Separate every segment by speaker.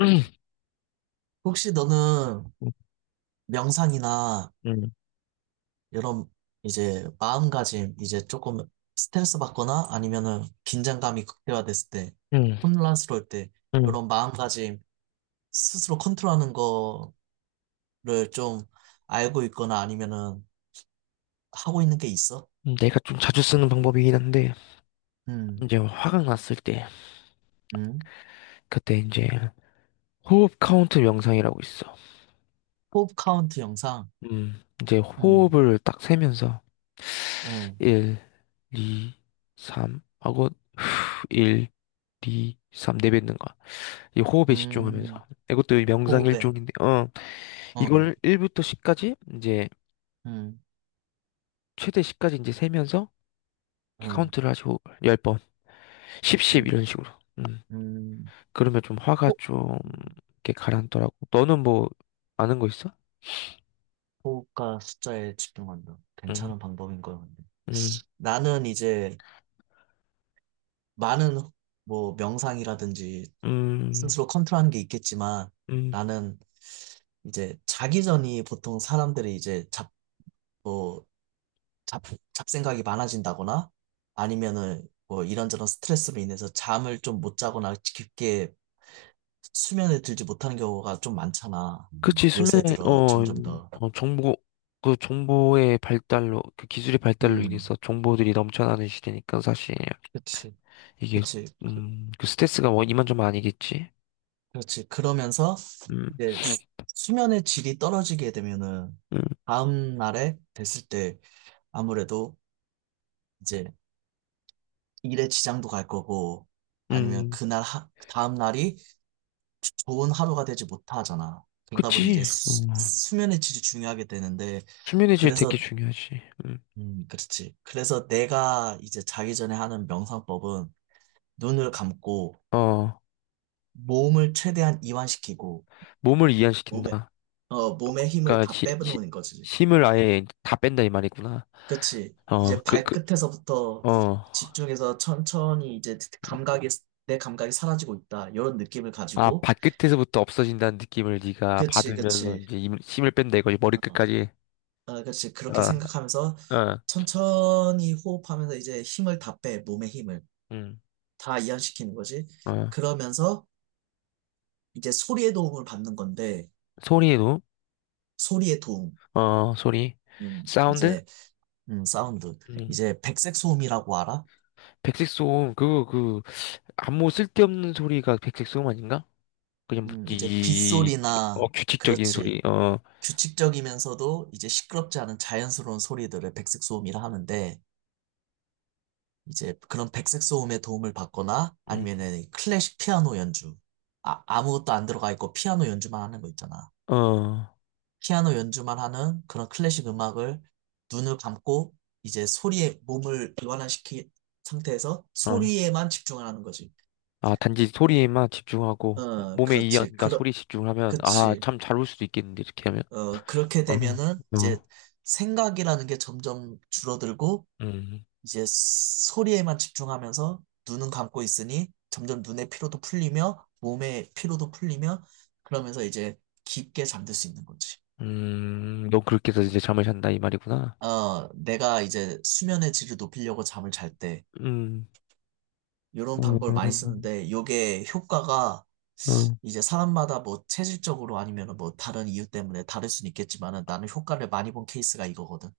Speaker 1: 음,
Speaker 2: 혹시 너는 명상이나
Speaker 1: 음,
Speaker 2: 이런 이제 마음가짐 이제 조금 스트레스 받거나 아니면은 긴장감이 극대화됐을 때
Speaker 1: 음,
Speaker 2: 혼란스러울 때
Speaker 1: 음.
Speaker 2: 이런 마음가짐 스스로 컨트롤하는 거를 좀 알고 있거나 아니면은 하고 있는 게 있어?
Speaker 1: 내가 좀 자주 쓰는 방법이긴 한데,
Speaker 2: 음,
Speaker 1: 이제 화가 났을 때,
Speaker 2: 음.
Speaker 1: 그때 이제 호흡 카운트 명상이라고 있어.
Speaker 2: 호흡 카운트 영상.
Speaker 1: 이제
Speaker 2: 음,
Speaker 1: 호흡을 딱 세면서,
Speaker 2: 음,
Speaker 1: 1, 2, 3 하고, 후, 1, 2, 3 내뱉는 거야. 이 호흡에
Speaker 2: 음.
Speaker 1: 집중하면서. 이것도 명상
Speaker 2: 호흡에.
Speaker 1: 일종인데,
Speaker 2: 어,
Speaker 1: 이걸 1부터 10까지, 이제,
Speaker 2: 음,
Speaker 1: 최대 10까지 이제 세면서
Speaker 2: 음,
Speaker 1: 카운트를 하시고, 10번, 10, 10
Speaker 2: 음,
Speaker 1: 이런 식으로. 음.
Speaker 2: 음.
Speaker 1: 그러면 좀 화가 좀 이렇게 가라앉더라고. 너는 뭐 아는 거 있어?
Speaker 2: 호흡과 숫자에 집중한다.
Speaker 1: 응,
Speaker 2: 괜찮은 방법인 거야, 근데.
Speaker 1: 응,
Speaker 2: 나는 이제 많은 뭐 명상이라든지
Speaker 1: 음,
Speaker 2: 스스로 컨트롤하는 게 있겠지만
Speaker 1: 음.
Speaker 2: 나는 이제 자기 전이 보통 사람들이 이제 뭐, 잡, 잡생각이 많아진다거나 아니면은 뭐 이런저런 스트레스로 인해서 잠을 좀 못 자거나 깊게 수면에 들지 못하는 경우가 좀 많잖아. 음.
Speaker 1: 그치.
Speaker 2: 요새
Speaker 1: 수면에
Speaker 2: 들어 점점 더.
Speaker 1: 정보, 그 정보의 발달로 그 기술의 발달로
Speaker 2: 음,
Speaker 1: 인해서 정보들이 넘쳐나는 시대니까 사실
Speaker 2: 그치,
Speaker 1: 이게
Speaker 2: 그치.
Speaker 1: 음 그 스트레스가 뭐 이만저만 아니겠지.
Speaker 2: 그렇지. 그러면서
Speaker 1: 음,
Speaker 2: 이제 수면의 질이 떨어지게 되면은
Speaker 1: 음,
Speaker 2: 다음 날에 됐을 때 아무래도 이제 일에 지장도 갈 거고 아니면
Speaker 1: 음.
Speaker 2: 그 다음 날이 좋은 하루가 되지 못하잖아. 그러다 보니 이제
Speaker 1: 그치.
Speaker 2: 수면의 질이 중요하게 되는데
Speaker 1: 수면의 질 되게
Speaker 2: 그래서
Speaker 1: 중요하지. 음.
Speaker 2: 그렇지. 그래서 내가 이제 자기 전에 하는 명상법은 눈을 감고
Speaker 1: 어
Speaker 2: 몸을 최대한 이완시키고
Speaker 1: 몸을
Speaker 2: 몸에
Speaker 1: 이완시킨다.
Speaker 2: 몸에 힘을
Speaker 1: 그러니까
Speaker 2: 다 빼놓는 거지.
Speaker 1: 힘을 아예 다 뺀다 이 말이구나.
Speaker 2: 그치.
Speaker 1: 어,
Speaker 2: 이제
Speaker 1: 그, 그,
Speaker 2: 발끝에서부터
Speaker 1: 어.
Speaker 2: 집중해서 천천히 이제 내 감각이 사라지고 있다. 이런 느낌을
Speaker 1: 아,
Speaker 2: 가지고.
Speaker 1: 발끝에서부터 없어진다는 느낌을 네가
Speaker 2: 그치,
Speaker 1: 받으면서
Speaker 2: 그치.
Speaker 1: 이제 힘을 뺀다 이거지.
Speaker 2: 어,
Speaker 1: 머리끝까지.
Speaker 2: 어, 그치.
Speaker 1: 어,
Speaker 2: 그렇게 생각하면서
Speaker 1: 어,
Speaker 2: 천천히 호흡하면서 이제 힘을 다 빼, 몸의 힘을.
Speaker 1: 음,
Speaker 2: 다 이완시키는 거지.
Speaker 1: 어.
Speaker 2: 그러면서 이제 소리의 도움을 받는 건데,
Speaker 1: 소리에도,
Speaker 2: 소리의 도움.
Speaker 1: 어, 소리.
Speaker 2: 음,
Speaker 1: 사운드?
Speaker 2: 이제, 사운드.
Speaker 1: 음.
Speaker 2: 이제 백색 소음이라고 알아?
Speaker 1: 백색소음, 그거, 아무 쓸데없는 소리가 백색소음 아닌가? 그냥, 뭐
Speaker 2: 이제
Speaker 1: 이,
Speaker 2: 빗소리나,
Speaker 1: 규칙적인
Speaker 2: 그렇지.
Speaker 1: 소리, 어,
Speaker 2: 규칙적이면서도 이제 시끄럽지 않은 자연스러운 소리들을 백색 소음이라 하는데 이제 그런 백색 소음의 도움을 받거나
Speaker 1: 음,
Speaker 2: 아니면은 클래식 피아노 연주 아무것도 안 들어가 있고 피아노 연주만 하는 거 있잖아.
Speaker 1: 어,
Speaker 2: 피아노 연주만 하는 그런 클래식 음악을 눈을 감고 이제 소리에 몸을 이완화시킨 상태에서
Speaker 1: 어.
Speaker 2: 소리에만 집중을 하는 거지.
Speaker 1: 아, 단지 소리에만 집중하고,
Speaker 2: 어,
Speaker 1: 몸의
Speaker 2: 그렇지.
Speaker 1: 이완과 소리 집중하면, 아,
Speaker 2: 그치.
Speaker 1: 참 잘 올 수도 있겠는데, 이렇게 하면.
Speaker 2: 어, 그렇게 되면은
Speaker 1: 어,
Speaker 2: 이제
Speaker 1: 어.
Speaker 2: 생각이라는 게 점점 줄어들고
Speaker 1: 음,
Speaker 2: 이제 소리에만 집중하면서 눈은 감고 있으니 점점 눈의 피로도 풀리며 몸의 피로도 풀리며 그러면서 이제 깊게 잠들 수 있는 거지.
Speaker 1: 너 그렇게 해서 이제 잠을 잔다 이 말이구나.
Speaker 2: 어, 내가 이제 수면의 질을 높이려고 잠을 잘 때
Speaker 1: 음,
Speaker 2: 이런 방법을 많이
Speaker 1: 음,
Speaker 2: 쓰는데 요게 효과가
Speaker 1: 음.
Speaker 2: 이제 사람마다 뭐 체질적으로 아니면 뭐 다른 이유 때문에 다를 수는 있겠지만은 나는 효과를 많이 본 케이스가 이거거든.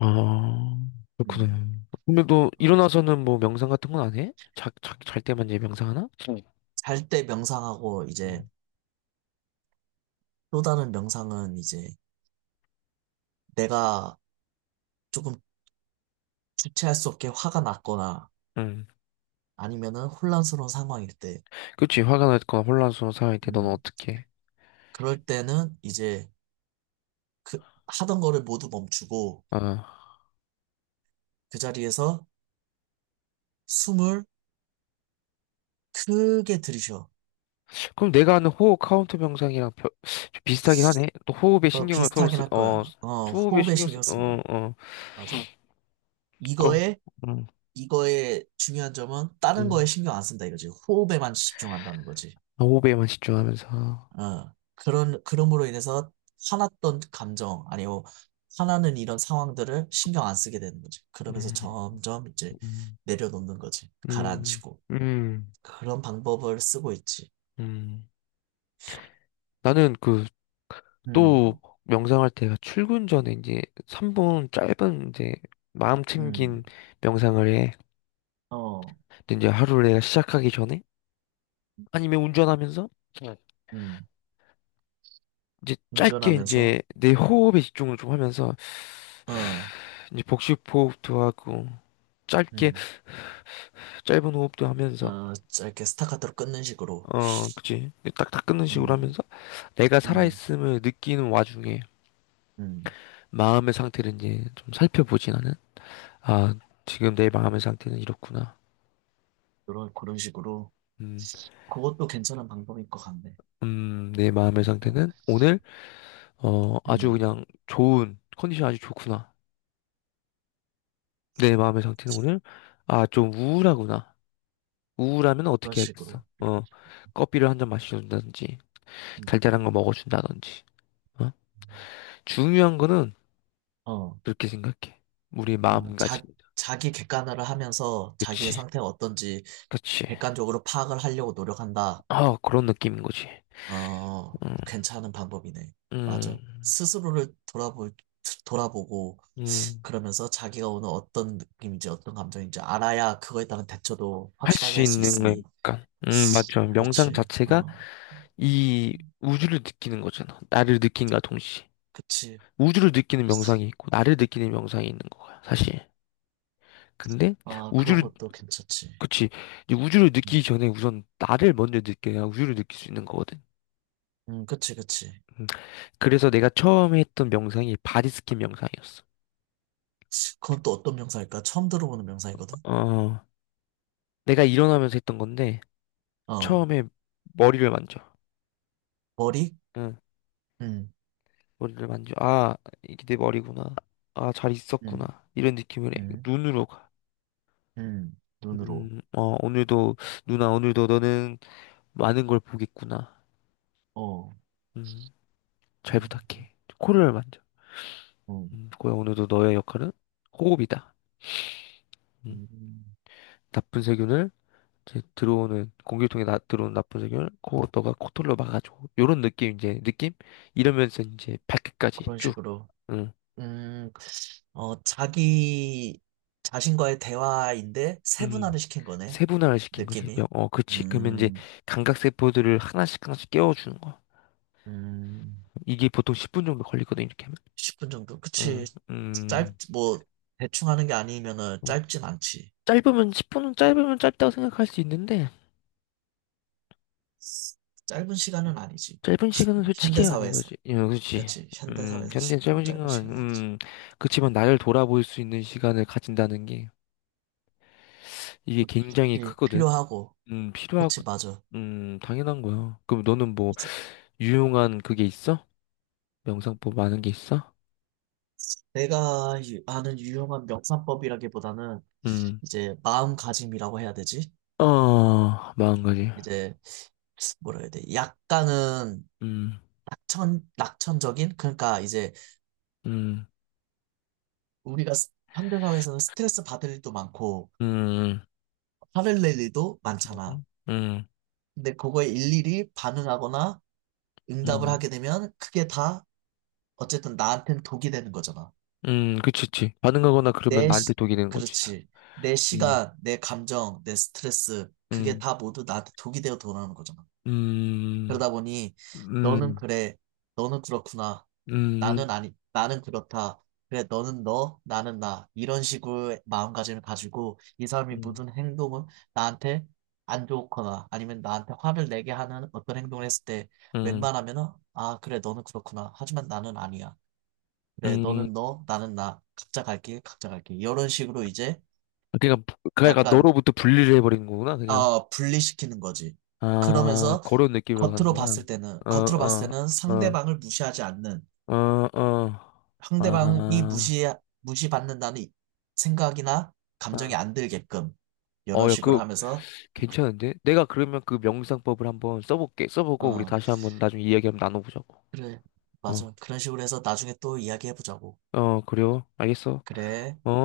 Speaker 1: 아,
Speaker 2: 음.
Speaker 1: 그렇구나. 근데 너
Speaker 2: 어,
Speaker 1: 일어나서는 뭐 명상 같은 건 안 해? 잘 때만 이제 명상하나? 응.
Speaker 2: 잘 때 명상하고 이제
Speaker 1: 음,
Speaker 2: 또 다른 명상은 이제 내가 조금 주체할 수 없게 화가 났거나
Speaker 1: 음.
Speaker 2: 아니면은 혼란스러운 상황일 때,
Speaker 1: 그치, 화가 났거나 혼란스러운 상황일 때 너는
Speaker 2: 음,
Speaker 1: 어떻게 해?
Speaker 2: 그럴 때는 이제 그 하던 거를 모두 멈추고
Speaker 1: 아,
Speaker 2: 그 자리에서 숨을 크게 들이쉬어.
Speaker 1: 그럼 내가 하는 호흡 카운트 명상이랑 좀 비슷하긴 하네. 또 호흡에
Speaker 2: 어,
Speaker 1: 신경을 서로
Speaker 2: 비슷하긴
Speaker 1: 쓰,
Speaker 2: 할
Speaker 1: 어,
Speaker 2: 거야. 어,
Speaker 1: 호흡에
Speaker 2: 호흡에
Speaker 1: 신경 쓰,
Speaker 2: 신경 쓰는
Speaker 1: 어,
Speaker 2: 거야.
Speaker 1: 어,
Speaker 2: 맞아.
Speaker 1: 거,
Speaker 2: 이거에,
Speaker 1: 음,
Speaker 2: 이거의 중요한 점은 다른 거에
Speaker 1: 음.
Speaker 2: 신경 안 쓴다 이거지. 호흡에만 집중한다는 거지.
Speaker 1: 호흡에만 집중하면서.
Speaker 2: 그럼으로 인해서 화났던 감정, 아니, 뭐, 화나는 이런 상황들을 신경 안 쓰게 되는 거지. 그러면서
Speaker 1: 음,
Speaker 2: 점점 이제
Speaker 1: 음.
Speaker 2: 내려놓는 거지.
Speaker 1: 음,
Speaker 2: 가라앉히고.
Speaker 1: 음,
Speaker 2: 그런 방법을 쓰고 있지.
Speaker 1: 음. 나는 그,
Speaker 2: 음,
Speaker 1: 또, 명상할 때가 출근 전에 이제 3분 짧은 이제 마음
Speaker 2: 음,
Speaker 1: 챙긴 명상을 해.
Speaker 2: 어,
Speaker 1: 근데 이제 하루를 내가 시작하기 전에 아니면 운전하면서 네.
Speaker 2: 음.
Speaker 1: 이제 짧게
Speaker 2: 운전하면서,
Speaker 1: 이제 내 호흡에 집중을 좀 하면서
Speaker 2: 어,
Speaker 1: 이제 복식 호흡도 하고 짧게
Speaker 2: 음,
Speaker 1: 짧은 호흡도 하면서
Speaker 2: 어, 짧게 스타카토로 끊는 식으로.
Speaker 1: 어, 그치. 딱딱 끊는 식으로
Speaker 2: 음,
Speaker 1: 하면서 내가
Speaker 2: 음,
Speaker 1: 살아있음을 느끼는 와중에
Speaker 2: 음.
Speaker 1: 마음의 상태를 이제 좀 살펴보지 나는. 아, 지금 내 마음의 상태는 이렇구나.
Speaker 2: 그런 식으로.
Speaker 1: 음,
Speaker 2: 그것도 괜찮은 방법일 것 같네.
Speaker 1: 내 마음의
Speaker 2: 그러니까,
Speaker 1: 상태는 오늘, 아주
Speaker 2: 음,
Speaker 1: 그냥 좋은, 컨디션 아주 좋구나. 내 마음의 상태는 오늘, 아, 좀 우울하구나. 우울하면
Speaker 2: 그런
Speaker 1: 어떻게 해야겠어?
Speaker 2: 식으로.
Speaker 1: 커피를 한 잔 마셔준다든지,
Speaker 2: 음.
Speaker 1: 달달한 거 먹어준다든지, 어? 중요한 거는
Speaker 2: 어.
Speaker 1: 그렇게 생각해. 우리 마
Speaker 2: 어,
Speaker 1: 가짐
Speaker 2: 자,
Speaker 1: 그렇지.
Speaker 2: 자기 객관화를 하면서 자기의
Speaker 1: 그치,
Speaker 2: 상태가 어떤지
Speaker 1: 그치.
Speaker 2: 객관적으로 파악을 하려고 노력한다.
Speaker 1: 아, 그런 느낌인 거지.
Speaker 2: 어,
Speaker 1: 음,
Speaker 2: 괜찮은 방법이네.
Speaker 1: 음,
Speaker 2: 맞아. 돌아보고
Speaker 1: 음.
Speaker 2: 그러면서 자기가 오늘 어떤 느낌인지 어떤 감정인지 알아야 그거에 따른 대처도
Speaker 1: 할
Speaker 2: 확실하게
Speaker 1: 수
Speaker 2: 할 수
Speaker 1: 있는, 거니
Speaker 2: 있으니.
Speaker 1: 까 맞죠. 명상
Speaker 2: 그렇지.
Speaker 1: 자체가
Speaker 2: 어,
Speaker 1: 이 우주를 느끼는 거잖아. 나를 느낀과 동시에.
Speaker 2: 그치.
Speaker 1: 우주를 느끼는 명상이 있고, 나를 느끼는 명상이 있는 거야, 사실. 근데,
Speaker 2: 아, 그런
Speaker 1: 우주를,
Speaker 2: 것도 괜찮지.
Speaker 1: 그치. 이제 우주를 느끼기
Speaker 2: 음,
Speaker 1: 전에 우선 나를 먼저 느껴야 우주를 느낄 수 있는 거거든.
Speaker 2: 그치.
Speaker 1: 음, 그래서 내가 처음에 했던 명상이 바디스킨 명상이었어.
Speaker 2: 그건 또 어떤 명사일까? 처음 들어보는 명사이거든?
Speaker 1: 어, 내가 일어나면서 했던 건데,
Speaker 2: 어,
Speaker 1: 처음에 머리를 만져.
Speaker 2: 머리?
Speaker 1: 응,
Speaker 2: 음,
Speaker 1: 머리를 만져. 아, 이게 내 머리구나. 아, 잘 있었구나.
Speaker 2: 음.
Speaker 1: 이런 느낌을 해.
Speaker 2: 음,
Speaker 1: 눈으로 가.
Speaker 2: 눈으로.
Speaker 1: 오늘도, 누나, 오늘도 너는 많은 걸 보겠구나.
Speaker 2: 어,
Speaker 1: 음, 잘
Speaker 2: 음,
Speaker 1: 부탁해. 코를 만져.
Speaker 2: 어,
Speaker 1: 고야, 오늘도 너의 역할은 호흡이다. 음,
Speaker 2: 음,
Speaker 1: 나쁜 세균을, 이제 들어오는, 공기통에 나, 들어오는 나쁜 세균을, 코, 너가 코털로 막아줘. 요런 느낌, 이제, 느낌? 이러면서 이제 발끝까지
Speaker 2: 그런
Speaker 1: 쭉,
Speaker 2: 식으로.
Speaker 1: 음,
Speaker 2: 음, 어, 자기 자신과의 대화인데
Speaker 1: 음,
Speaker 2: 세분화를 시킨 거네.
Speaker 1: 세분화를 시킨 거지.
Speaker 2: 느낌이.
Speaker 1: 그치. 그러면 이제
Speaker 2: 음,
Speaker 1: 감각세포들을 하나씩 하나씩 깨워주는 거야.
Speaker 2: 음,
Speaker 1: 이게 보통 10분 정도 걸리거든, 이렇게 하면.
Speaker 2: 10분 정도? 그치.
Speaker 1: 음,
Speaker 2: 짧,
Speaker 1: 음.
Speaker 2: 뭐, 대충 하는 게 아니면은 짧진 않지.
Speaker 1: 짧으면 10분은 짧으면 짧다고 생각할 수 있는데
Speaker 2: 짧은 시간은 아니지.
Speaker 1: 짧은
Speaker 2: 십
Speaker 1: 시간은
Speaker 2: 분
Speaker 1: 솔직히 아닌
Speaker 2: 현대사회에서.
Speaker 1: 거지. 예, 그렇지.
Speaker 2: 그치. 현대사회에서
Speaker 1: 현대
Speaker 2: 10분은
Speaker 1: 짧은
Speaker 2: 짧은
Speaker 1: 시간,
Speaker 2: 시간 아니지.
Speaker 1: 그치만 나를 돌아볼 수 있는 시간을 가진다는 게 이게 굉장히
Speaker 2: 그치.
Speaker 1: 크거든.
Speaker 2: 필요하고.
Speaker 1: 필요하고,
Speaker 2: 그치, 맞아.
Speaker 1: 당연한 거야. 그럼 너는 뭐
Speaker 2: 이제
Speaker 1: 유용한 그게 있어? 명상법 아는 게 있어?
Speaker 2: 아는 유용한 명상법이라기보다는
Speaker 1: 음,
Speaker 2: 이제 마음가짐이라고 해야 되지?
Speaker 1: 마음가짐.
Speaker 2: 이제 뭐라 해야 돼? 약간은
Speaker 1: 음,
Speaker 2: 낙천적인? 그러니까 이제
Speaker 1: 음,
Speaker 2: 현대사회에서는 스트레스 받을 일도 많고
Speaker 1: 음,
Speaker 2: 화를 낼 일도
Speaker 1: 음,
Speaker 2: 많잖아.
Speaker 1: 음, 음,
Speaker 2: 근데 그거에 일일이 반응하거나 응답을
Speaker 1: 음,
Speaker 2: 하게 되면 그게 다 어쨌든 나한테는 독이 되는 거잖아.
Speaker 1: 그치, 그치. 반응하거나 그러면
Speaker 2: 내,
Speaker 1: 나한테
Speaker 2: 시-
Speaker 1: 독이 되는 거지.
Speaker 2: 그렇지. 내
Speaker 1: 음.
Speaker 2: 시간, 내 감정, 내 스트레스, 그게
Speaker 1: 음.
Speaker 2: 다 모두 나한테 독이 되어 돌아오는 거잖아.
Speaker 1: 음,
Speaker 2: 그러다 보니 너는
Speaker 1: 음,
Speaker 2: 그래, 너는 그렇구나.
Speaker 1: 음,
Speaker 2: 나는
Speaker 1: 음,
Speaker 2: 아니, 나는 그렇다. 그래, 너는 너, 나는 나. 이런 식으로 마음가짐을 가지고 이 사람이
Speaker 1: 음,
Speaker 2: 무슨 행동을 나한테 안 좋거나 아니면 나한테 화를 내게 하는 어떤 행동을 했을 때
Speaker 1: 음.
Speaker 2: 웬만하면은 아, 그래, 너는 그렇구나. 하지만 나는 아니야. 그래,
Speaker 1: 음.
Speaker 2: 너는 너, 나는 나. 각자 갈 길, 각자 갈 길. 이런 식으로 이제
Speaker 1: 그러니까
Speaker 2: 약간
Speaker 1: 너로부터 분리를 해버린 거구나 그냥.
Speaker 2: 어, 분리시키는 거지.
Speaker 1: 아,
Speaker 2: 그러면서
Speaker 1: 그런 느낌으로 가는구나. 어,
Speaker 2: 겉으로 봤을
Speaker 1: 어,
Speaker 2: 때는
Speaker 1: 어,
Speaker 2: 상대방을 무시하지 않는,
Speaker 1: 어, 어.
Speaker 2: 상대방이
Speaker 1: 아,
Speaker 2: 무시, 무시받는다는 생각이나 감정이
Speaker 1: 아.
Speaker 2: 안 들게끔, 이런
Speaker 1: 야,
Speaker 2: 식으로
Speaker 1: 그
Speaker 2: 하면서,
Speaker 1: 괜찮은데? 내가 그러면 그 명상법을 한번 써볼게. 써보고 우리
Speaker 2: 어,
Speaker 1: 다시 한번 나중에 이야기 한번 나눠보자고.
Speaker 2: 그래,
Speaker 1: 어,
Speaker 2: 맞아. 그런 식으로 해서 나중에 또 이야기해보자고.
Speaker 1: 그래요. 알겠어.
Speaker 2: 그래.
Speaker 1: 어.